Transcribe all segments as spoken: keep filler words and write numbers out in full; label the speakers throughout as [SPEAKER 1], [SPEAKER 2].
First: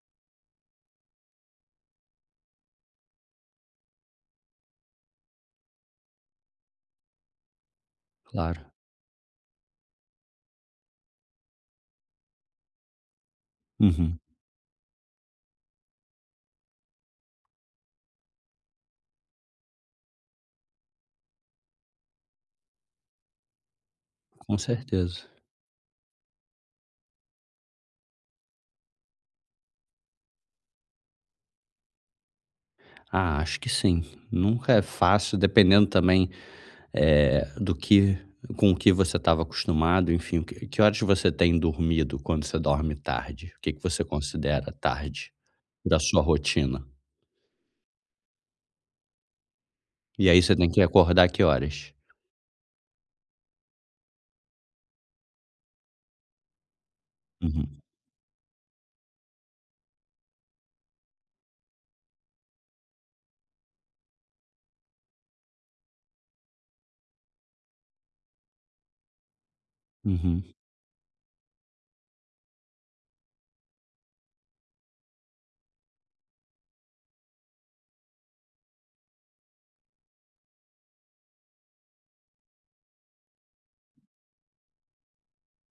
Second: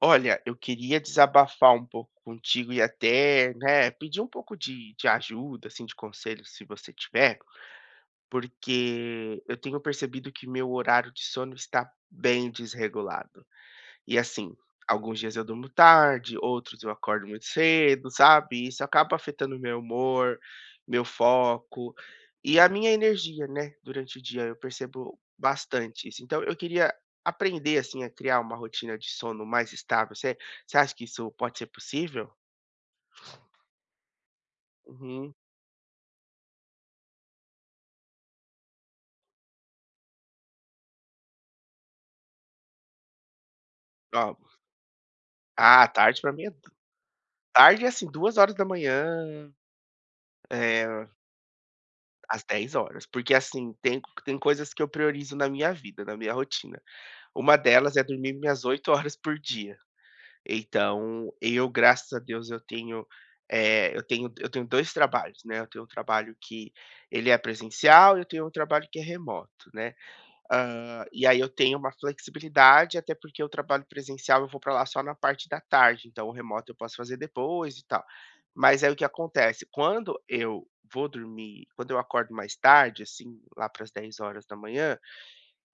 [SPEAKER 1] Olha, eu queria desabafar um pouco contigo e até, né, pedir um pouco de, de ajuda, assim, de conselho, se você tiver,
[SPEAKER 2] Claro.
[SPEAKER 1] porque eu tenho percebido que meu horário de sono está bem desregulado. E
[SPEAKER 2] Uhum,
[SPEAKER 1] assim, alguns dias eu durmo tarde, outros eu acordo muito cedo, sabe? Isso acaba afetando meu humor, meu foco e a minha energia, né? Durante o dia eu
[SPEAKER 2] com
[SPEAKER 1] percebo
[SPEAKER 2] certeza.
[SPEAKER 1] bastante isso. Então eu queria aprender assim a criar uma rotina de sono mais estável. Você, você acha que isso pode ser possível?
[SPEAKER 2] Ah, acho que sim. Nunca é
[SPEAKER 1] Uhum.
[SPEAKER 2] fácil, dependendo também eh, do que, com o que você estava acostumado, enfim, o que, que horas você tem dormido quando você dorme tarde? O que, que você
[SPEAKER 1] Ó,
[SPEAKER 2] considera tarde
[SPEAKER 1] ah,
[SPEAKER 2] da
[SPEAKER 1] tarde
[SPEAKER 2] sua
[SPEAKER 1] pra mim é,
[SPEAKER 2] rotina?
[SPEAKER 1] tarde é, assim, duas horas da manhã.
[SPEAKER 2] E aí você tem que
[SPEAKER 1] É,
[SPEAKER 2] acordar que horas?
[SPEAKER 1] às dez horas, porque assim tem, tem coisas que eu priorizo na minha vida, na minha rotina. Uma
[SPEAKER 2] Uhum.
[SPEAKER 1] delas é dormir minhas oito horas por dia. Então, eu, graças a Deus, eu tenho, eh, eu tenho eu tenho dois trabalhos, né. Eu tenho um trabalho que ele é presencial e eu tenho um trabalho que é remoto, né.
[SPEAKER 2] Uhum.
[SPEAKER 1] Hã, e aí eu tenho uma flexibilidade, até porque o trabalho presencial eu vou para lá só na parte da tarde, então o remoto eu posso fazer depois e tal. Mas aí o que acontece, quando eu vou dormir quando eu acordo mais tarde, assim, lá para as dez horas da manhã.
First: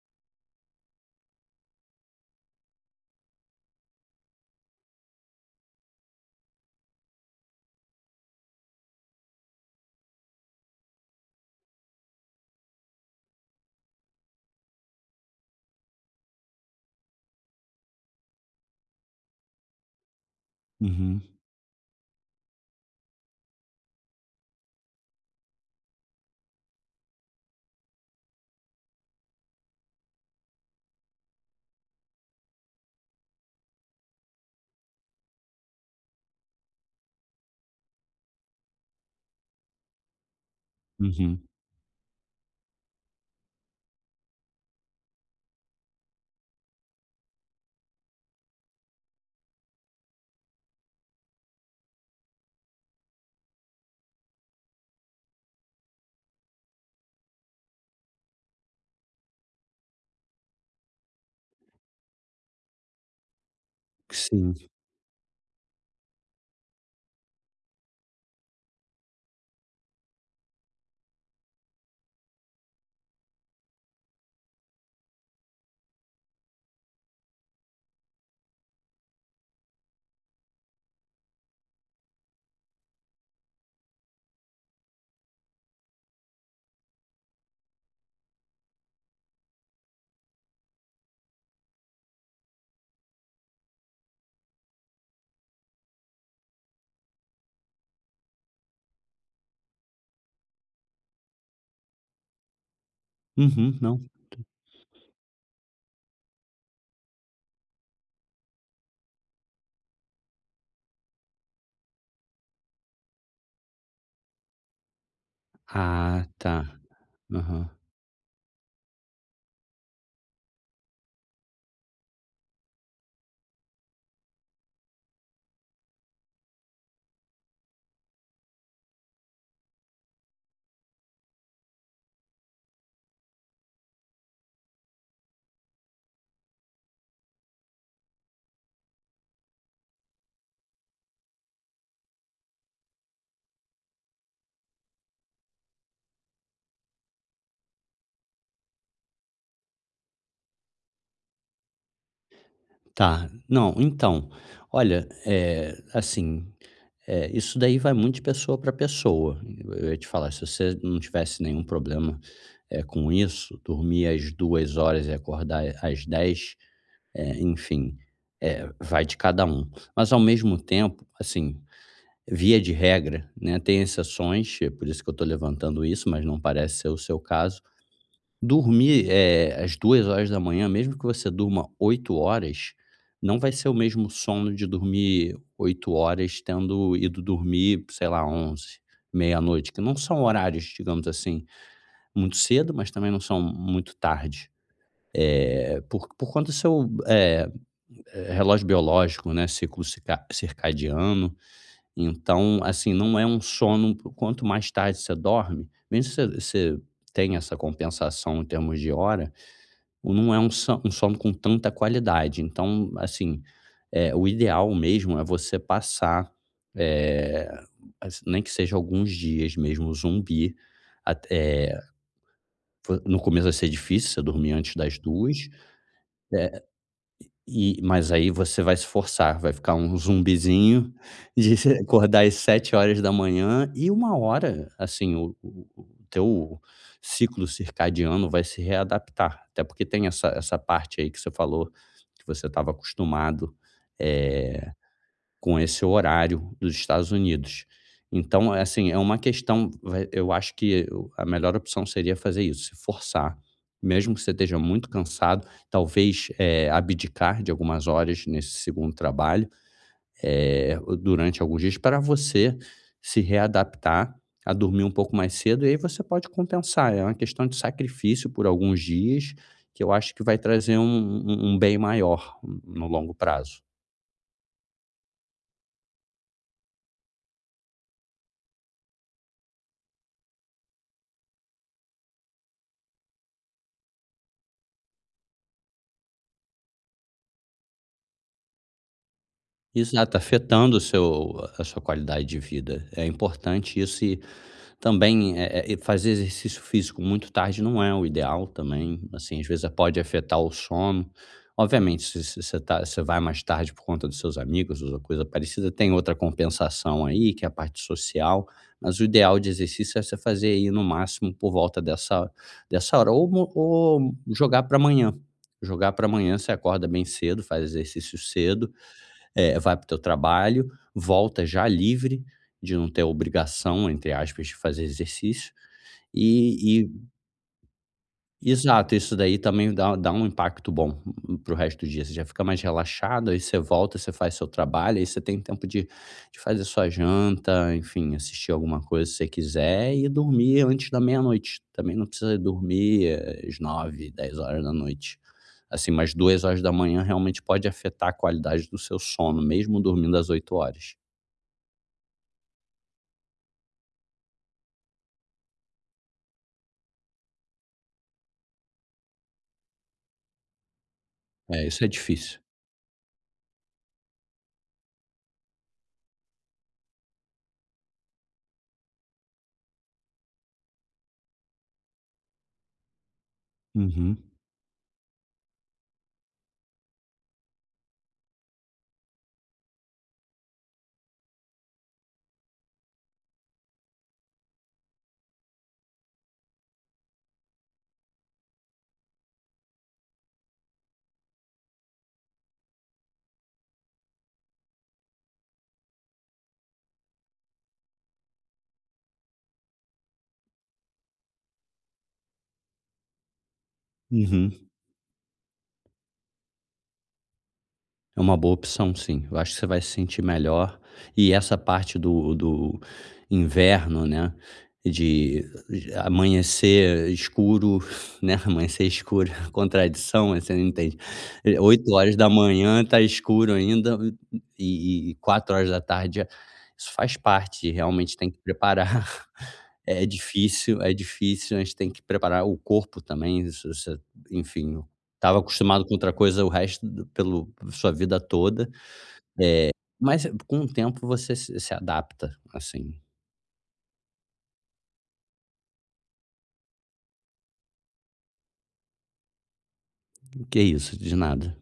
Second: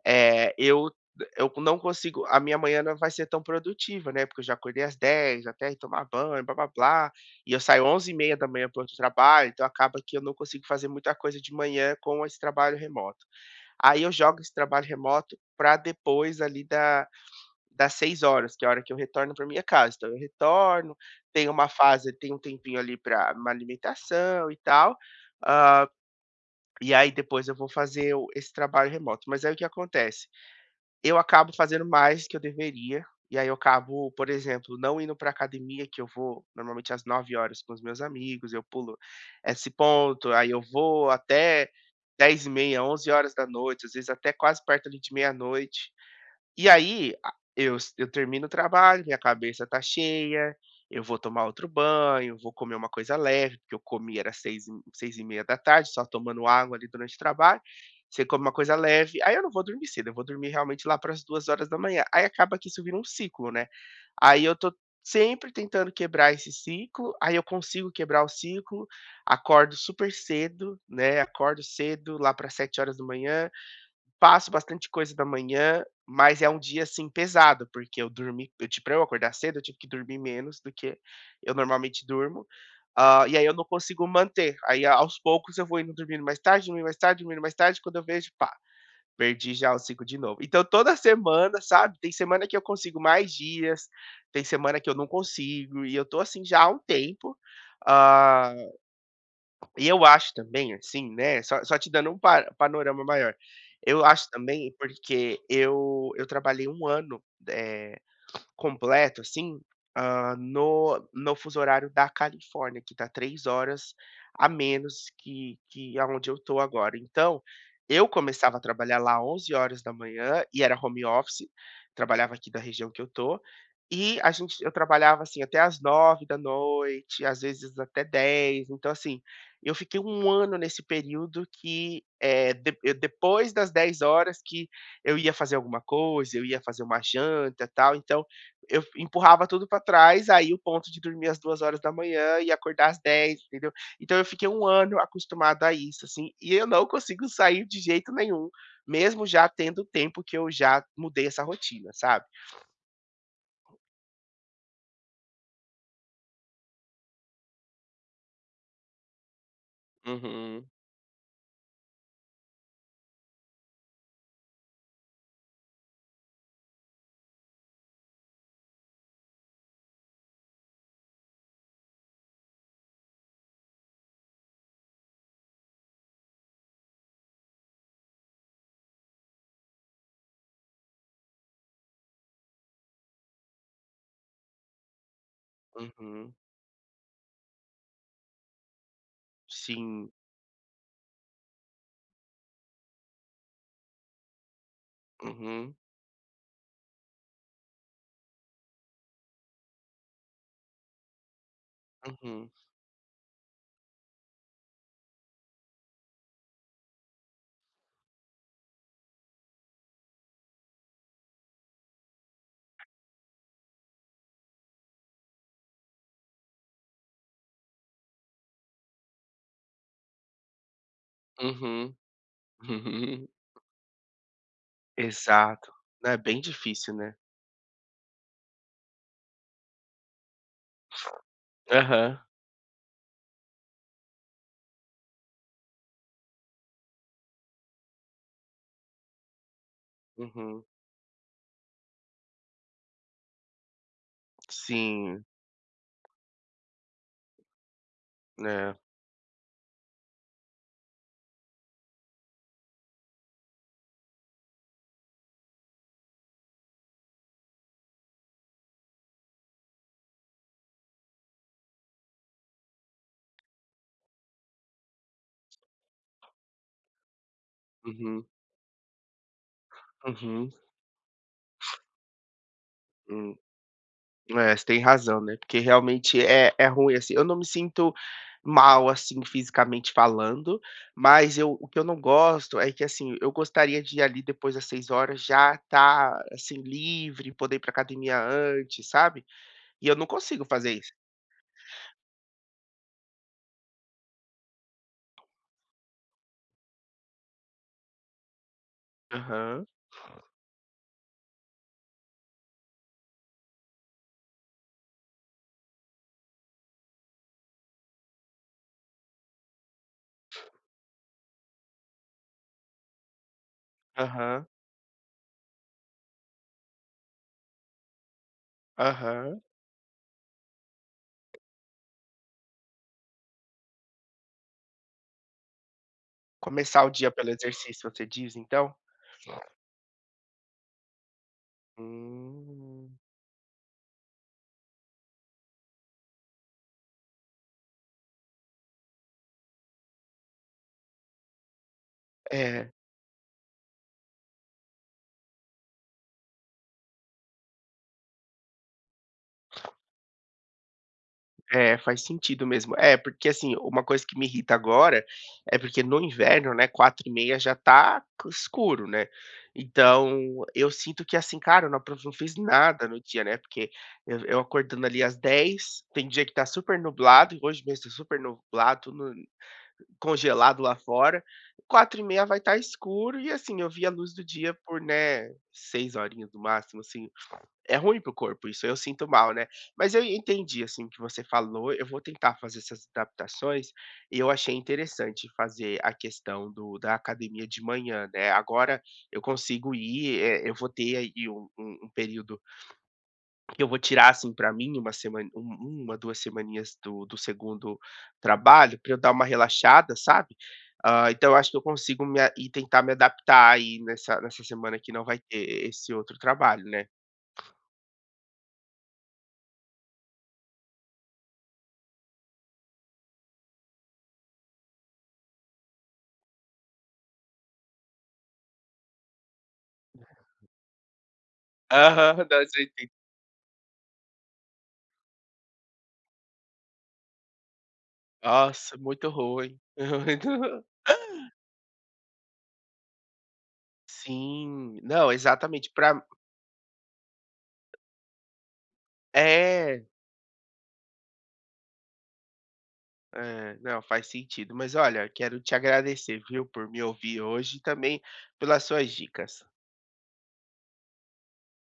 [SPEAKER 1] Eh, eu eu não consigo, a minha manhã não vai ser tão produtiva, né, porque eu já acordei às dez, até ir tomar banho, blá-blá-blá, e eu saio onze e meia da manhã para outro trabalho, então acaba que eu não consigo fazer muita coisa de manhã com esse trabalho remoto. Aí eu jogo esse trabalho remoto para depois ali da das seis horas, que é a hora que eu retorno para minha casa. Então eu retorno,
[SPEAKER 2] Uhum.
[SPEAKER 1] tenho uma fase tenho um tempinho ali para uma alimentação e tal. hã, e aí depois eu vou fazer o esse trabalho remoto. Mas aí o que acontece? Eu acabo fazendo mais que eu deveria, e aí eu acabo, por exemplo, não indo para academia, que eu vou normalmente às nove horas com os meus amigos. Eu pulo esse ponto, aí eu vou
[SPEAKER 2] Uhum.
[SPEAKER 1] até dez e meia, onze horas da noite, às vezes até quase perto ali de meia-noite. E aí, a eu s eu termino o trabalho, minha cabeça tá cheia, eu vou tomar outro banho, vou comer uma coisa leve, porque eu comi era seis e seis e meia da tarde, só tomando água ali durante o trabalho. Você come uma coisa leve, aí eu não vou dormir cedo, eu vou dormir realmente lá para as duas horas da manhã. Aí acaba que isso vira um ciclo, né. Aí eu
[SPEAKER 2] Sim.
[SPEAKER 1] tô sempre tentando quebrar esse ciclo, aí eu consigo quebrar o ciclo, acordo super cedo, né, acordo cedo lá para sete horas da manhã. Faço bastante coisa da manhã, mas é um dia, assim, pesado, porque eu dormi eu ti pra eu acordar cedo, eu tive que dormir menos do que eu normalmente durmo. Hã, e aí eu não consigo manter. Aí, aos poucos, eu vou indo dormindo mais tarde, dormindo mais tarde, dormindo mais tarde, quando eu vejo, pá, perdi já o ciclo de novo. Então toda semana, sabe, tem semana que eu consigo mais dias, tem semana que eu não consigo, e eu tô assim já há um tempo. ah, e eu acho também, assim, né, só só te dando um pa panorama maior.
[SPEAKER 2] Uhum,
[SPEAKER 1] Eu
[SPEAKER 2] não.
[SPEAKER 1] acho também porque eu eu trabalhei um ano eh completo, assim. hã, no no fuso horário da Califórnia, que tá três horas a menos que que
[SPEAKER 2] Ah,
[SPEAKER 1] aonde eu tô
[SPEAKER 2] tá.
[SPEAKER 1] agora. Então,
[SPEAKER 2] Aham.
[SPEAKER 1] eu começava a trabalhar lá onze horas da manhã e era home office, trabalhava aqui da região que eu tô, e a gente eu trabalhava, assim, até às nove da noite, às vezes até dez. Então, assim, eu fiquei um ano nesse período que, eh, de eu- depois das dez horas, que eu ia fazer alguma coisa, eu ia fazer uma janta, tal, então eu empurrava tudo pra trás, aí o ponto de dormir às duas horas da manhã e acordar às dez, entendeu. Então eu fiquei um ano acostumado a isso, assim, e eu não consigo sair de jeito nenhum, mesmo já tendo o tempo que eu já mudei essa rotina, sabe.
[SPEAKER 2] Tá. Não, então, olha, é assim, é isso daí vai muito de pessoa para pessoa. Eu ia te falar, se
[SPEAKER 1] Uhum,
[SPEAKER 2] você não tivesse nenhum problema é com isso, dormir às duas horas e acordar às dez, eh, enfim, é vai de cada um. Mas ao mesmo tempo, assim, via de regra, né, tem exceções, é por isso que eu estou levantando isso, mas não parece ser o seu caso. Dormir, eh, às duas horas da manhã, mesmo que você durma oito horas, não vai ser o mesmo sono de dormir oito
[SPEAKER 1] uhum,
[SPEAKER 2] horas tendo ido dormir, sei lá, onze, meia-noite, que não
[SPEAKER 1] sim.
[SPEAKER 2] são horários, digamos assim, muito cedo, mas também não são muito tarde.
[SPEAKER 1] Uhum,
[SPEAKER 2] Eh, por por conta do seu, eh, relógio biológico, né, ciclo cica circadiano.
[SPEAKER 1] uhum,
[SPEAKER 2] Então, assim, não é um sono quanto mais tarde você dorme, mesmo que você você tenha essa compensação em termos de hora, o não é um so um sono com tanta qualidade. Então, assim, eh, o ideal mesmo é você passar, eh, as nem que seja alguns dias mesmo zumbi, at eh,
[SPEAKER 1] uhum,
[SPEAKER 2] vo no
[SPEAKER 1] uhum.
[SPEAKER 2] começo vai ser difícil você dormir antes das duas,
[SPEAKER 1] Exato. É bem difícil, né.
[SPEAKER 2] e mas aí você vai se forçar, vai ficar um zumbizinho de
[SPEAKER 1] Aham.
[SPEAKER 2] acordar às sete horas da manhã, e uma hora, assim, o o o teu ciclo circadiano vai se readaptar, até porque tem essa essa
[SPEAKER 1] Uhum.
[SPEAKER 2] parte aí que você falou, que você estava acostumado, eh
[SPEAKER 1] Sim.
[SPEAKER 2] com esse horário dos Estados Unidos. Então, é
[SPEAKER 1] Né?
[SPEAKER 2] assim, é uma questão vai eu acho que o a melhor opção seria fazer isso, se forçar, mesmo que você esteja muito cansado, talvez, eh, abdicar de algumas horas nesse segundo trabalho, eh, durante alguns dias para você se readaptar a dormir um pouco mais cedo e aí você pode compensar. É uma questão de
[SPEAKER 1] Uhum,
[SPEAKER 2] sacrifício por alguns dias, que eu acho que vai
[SPEAKER 1] uhum,
[SPEAKER 2] trazer um um um bem maior no longo
[SPEAKER 1] hum.
[SPEAKER 2] prazo.
[SPEAKER 1] É, você tem razão, né, porque realmente é é ruim, assim. Eu não me sinto mal, assim, fisicamente falando, mas eu o que eu não gosto é que, assim, eu gostaria de ir ali depois das seis horas já estar, assim, livre, poder ir pra academia antes, sabe, e eu não
[SPEAKER 2] Exato,
[SPEAKER 1] consigo fazer
[SPEAKER 2] afetando o
[SPEAKER 1] isso.
[SPEAKER 2] seu a sua qualidade de vida. É importante isso. E também, eh eh, fazer exercício físico muito tarde não é o ideal também, assim, às
[SPEAKER 1] Aham,
[SPEAKER 2] vezes pode afetar o sono. Obviamente, se se você tá você vai mais tarde por conta dos seus amigos ou coisa parecida, tem outra compensação aí, que é a parte social, mas o ideal de exercício é você fazer aí no máximo por volta dessa dessa hora, ou mo ou
[SPEAKER 1] aham,
[SPEAKER 2] jogar para amanhã. Jogar para amanhã, você acorda bem cedo, faz exercício cedo,
[SPEAKER 1] aham.
[SPEAKER 2] é, vai para o teu trabalho, volta já livre de não ter obrigação, entre aspas, de fazer exercício.
[SPEAKER 1] Começar
[SPEAKER 2] E
[SPEAKER 1] o dia pelo exercício, você diz então?
[SPEAKER 2] exato, isso daí também dá dá um impacto bom pro resto do dia. Você já fica mais
[SPEAKER 1] Hum,
[SPEAKER 2] relaxado, aí você volta, você faz seu trabalho, aí você tem tempo de de fazer sua janta, enfim, assistir alguma coisa se você quiser, e dormir antes da meia-noite. Também não precisa
[SPEAKER 1] é.
[SPEAKER 2] dormir eh, às nove, dez horas da noite. Assim, mas duas horas da manhã realmente pode afetar a qualidade do seu sono, mesmo dormindo às oito horas.
[SPEAKER 1] É, faz sentido mesmo. É, porque assim, uma coisa que me irrita agora é porque no inverno, né, quatro e meia já tá c escuro, né. Então eu sinto que assim, cara,
[SPEAKER 2] É,
[SPEAKER 1] eu não
[SPEAKER 2] isso é
[SPEAKER 1] apro não fiz
[SPEAKER 2] difícil.
[SPEAKER 1] nada no dia, né, porque eu eu acordando ali às dez tem dia que tá super nublado, e hoje mesmo tá super nublado, tudo congelado lá fora. Quatro e meia vai estar escuro e, assim, eu vi a luz
[SPEAKER 2] Uhum.
[SPEAKER 1] do dia por, né, seis horinhas no máximo, assim. É ruim pro corpo isso, eu sinto mal, né. Mas eu entendi, assim, o que você falou. Eu vou tentar fazer essas adaptações, e eu achei interessante fazer a questão do da academia de manhã, né. Agora eu consigo ir, eh, eu vou ter aí um um um período que eu vou tirar, assim, pra mim, uma semana um uma, duas semaninhas do do segundo trabalho, pra eu dar uma relaxada, sabe. Ah, então eu acho que eu consigo me a e tentar me adaptar aí nessa nessa
[SPEAKER 2] Uhum.
[SPEAKER 1] semana que não vai ter esse outro trabalho, né.
[SPEAKER 2] É uma boa opção, sim. Eu acho que você vai se sentir melhor, e essa parte do do inverno, né, de amanhecer escuro, né, amanhecer escuro, contradição, você não entende. Eh, Oito horas
[SPEAKER 1] Aham,
[SPEAKER 2] da
[SPEAKER 1] não, eu sei.
[SPEAKER 2] manhã tá escuro ainda, e e quatro horas da tarde. Isso faz parte, realmente tem que
[SPEAKER 1] Nossa, muito
[SPEAKER 2] preparar.
[SPEAKER 1] ruim.
[SPEAKER 2] É difícil, é difícil, a gente tem que preparar o corpo também, isso você
[SPEAKER 1] Sim,
[SPEAKER 2] enfim,
[SPEAKER 1] não,
[SPEAKER 2] estava
[SPEAKER 1] exatamente.
[SPEAKER 2] acostumado com
[SPEAKER 1] Pra
[SPEAKER 2] outra coisa o resto do pelo sua vida toda,
[SPEAKER 1] É,
[SPEAKER 2] mas com o tempo você se se adapta, assim.
[SPEAKER 1] é, não, faz sentido. Mas olha, quero te agradecer, viu, por me ouvir hoje e também pelas suas dicas.
[SPEAKER 2] Que é isso, de nada.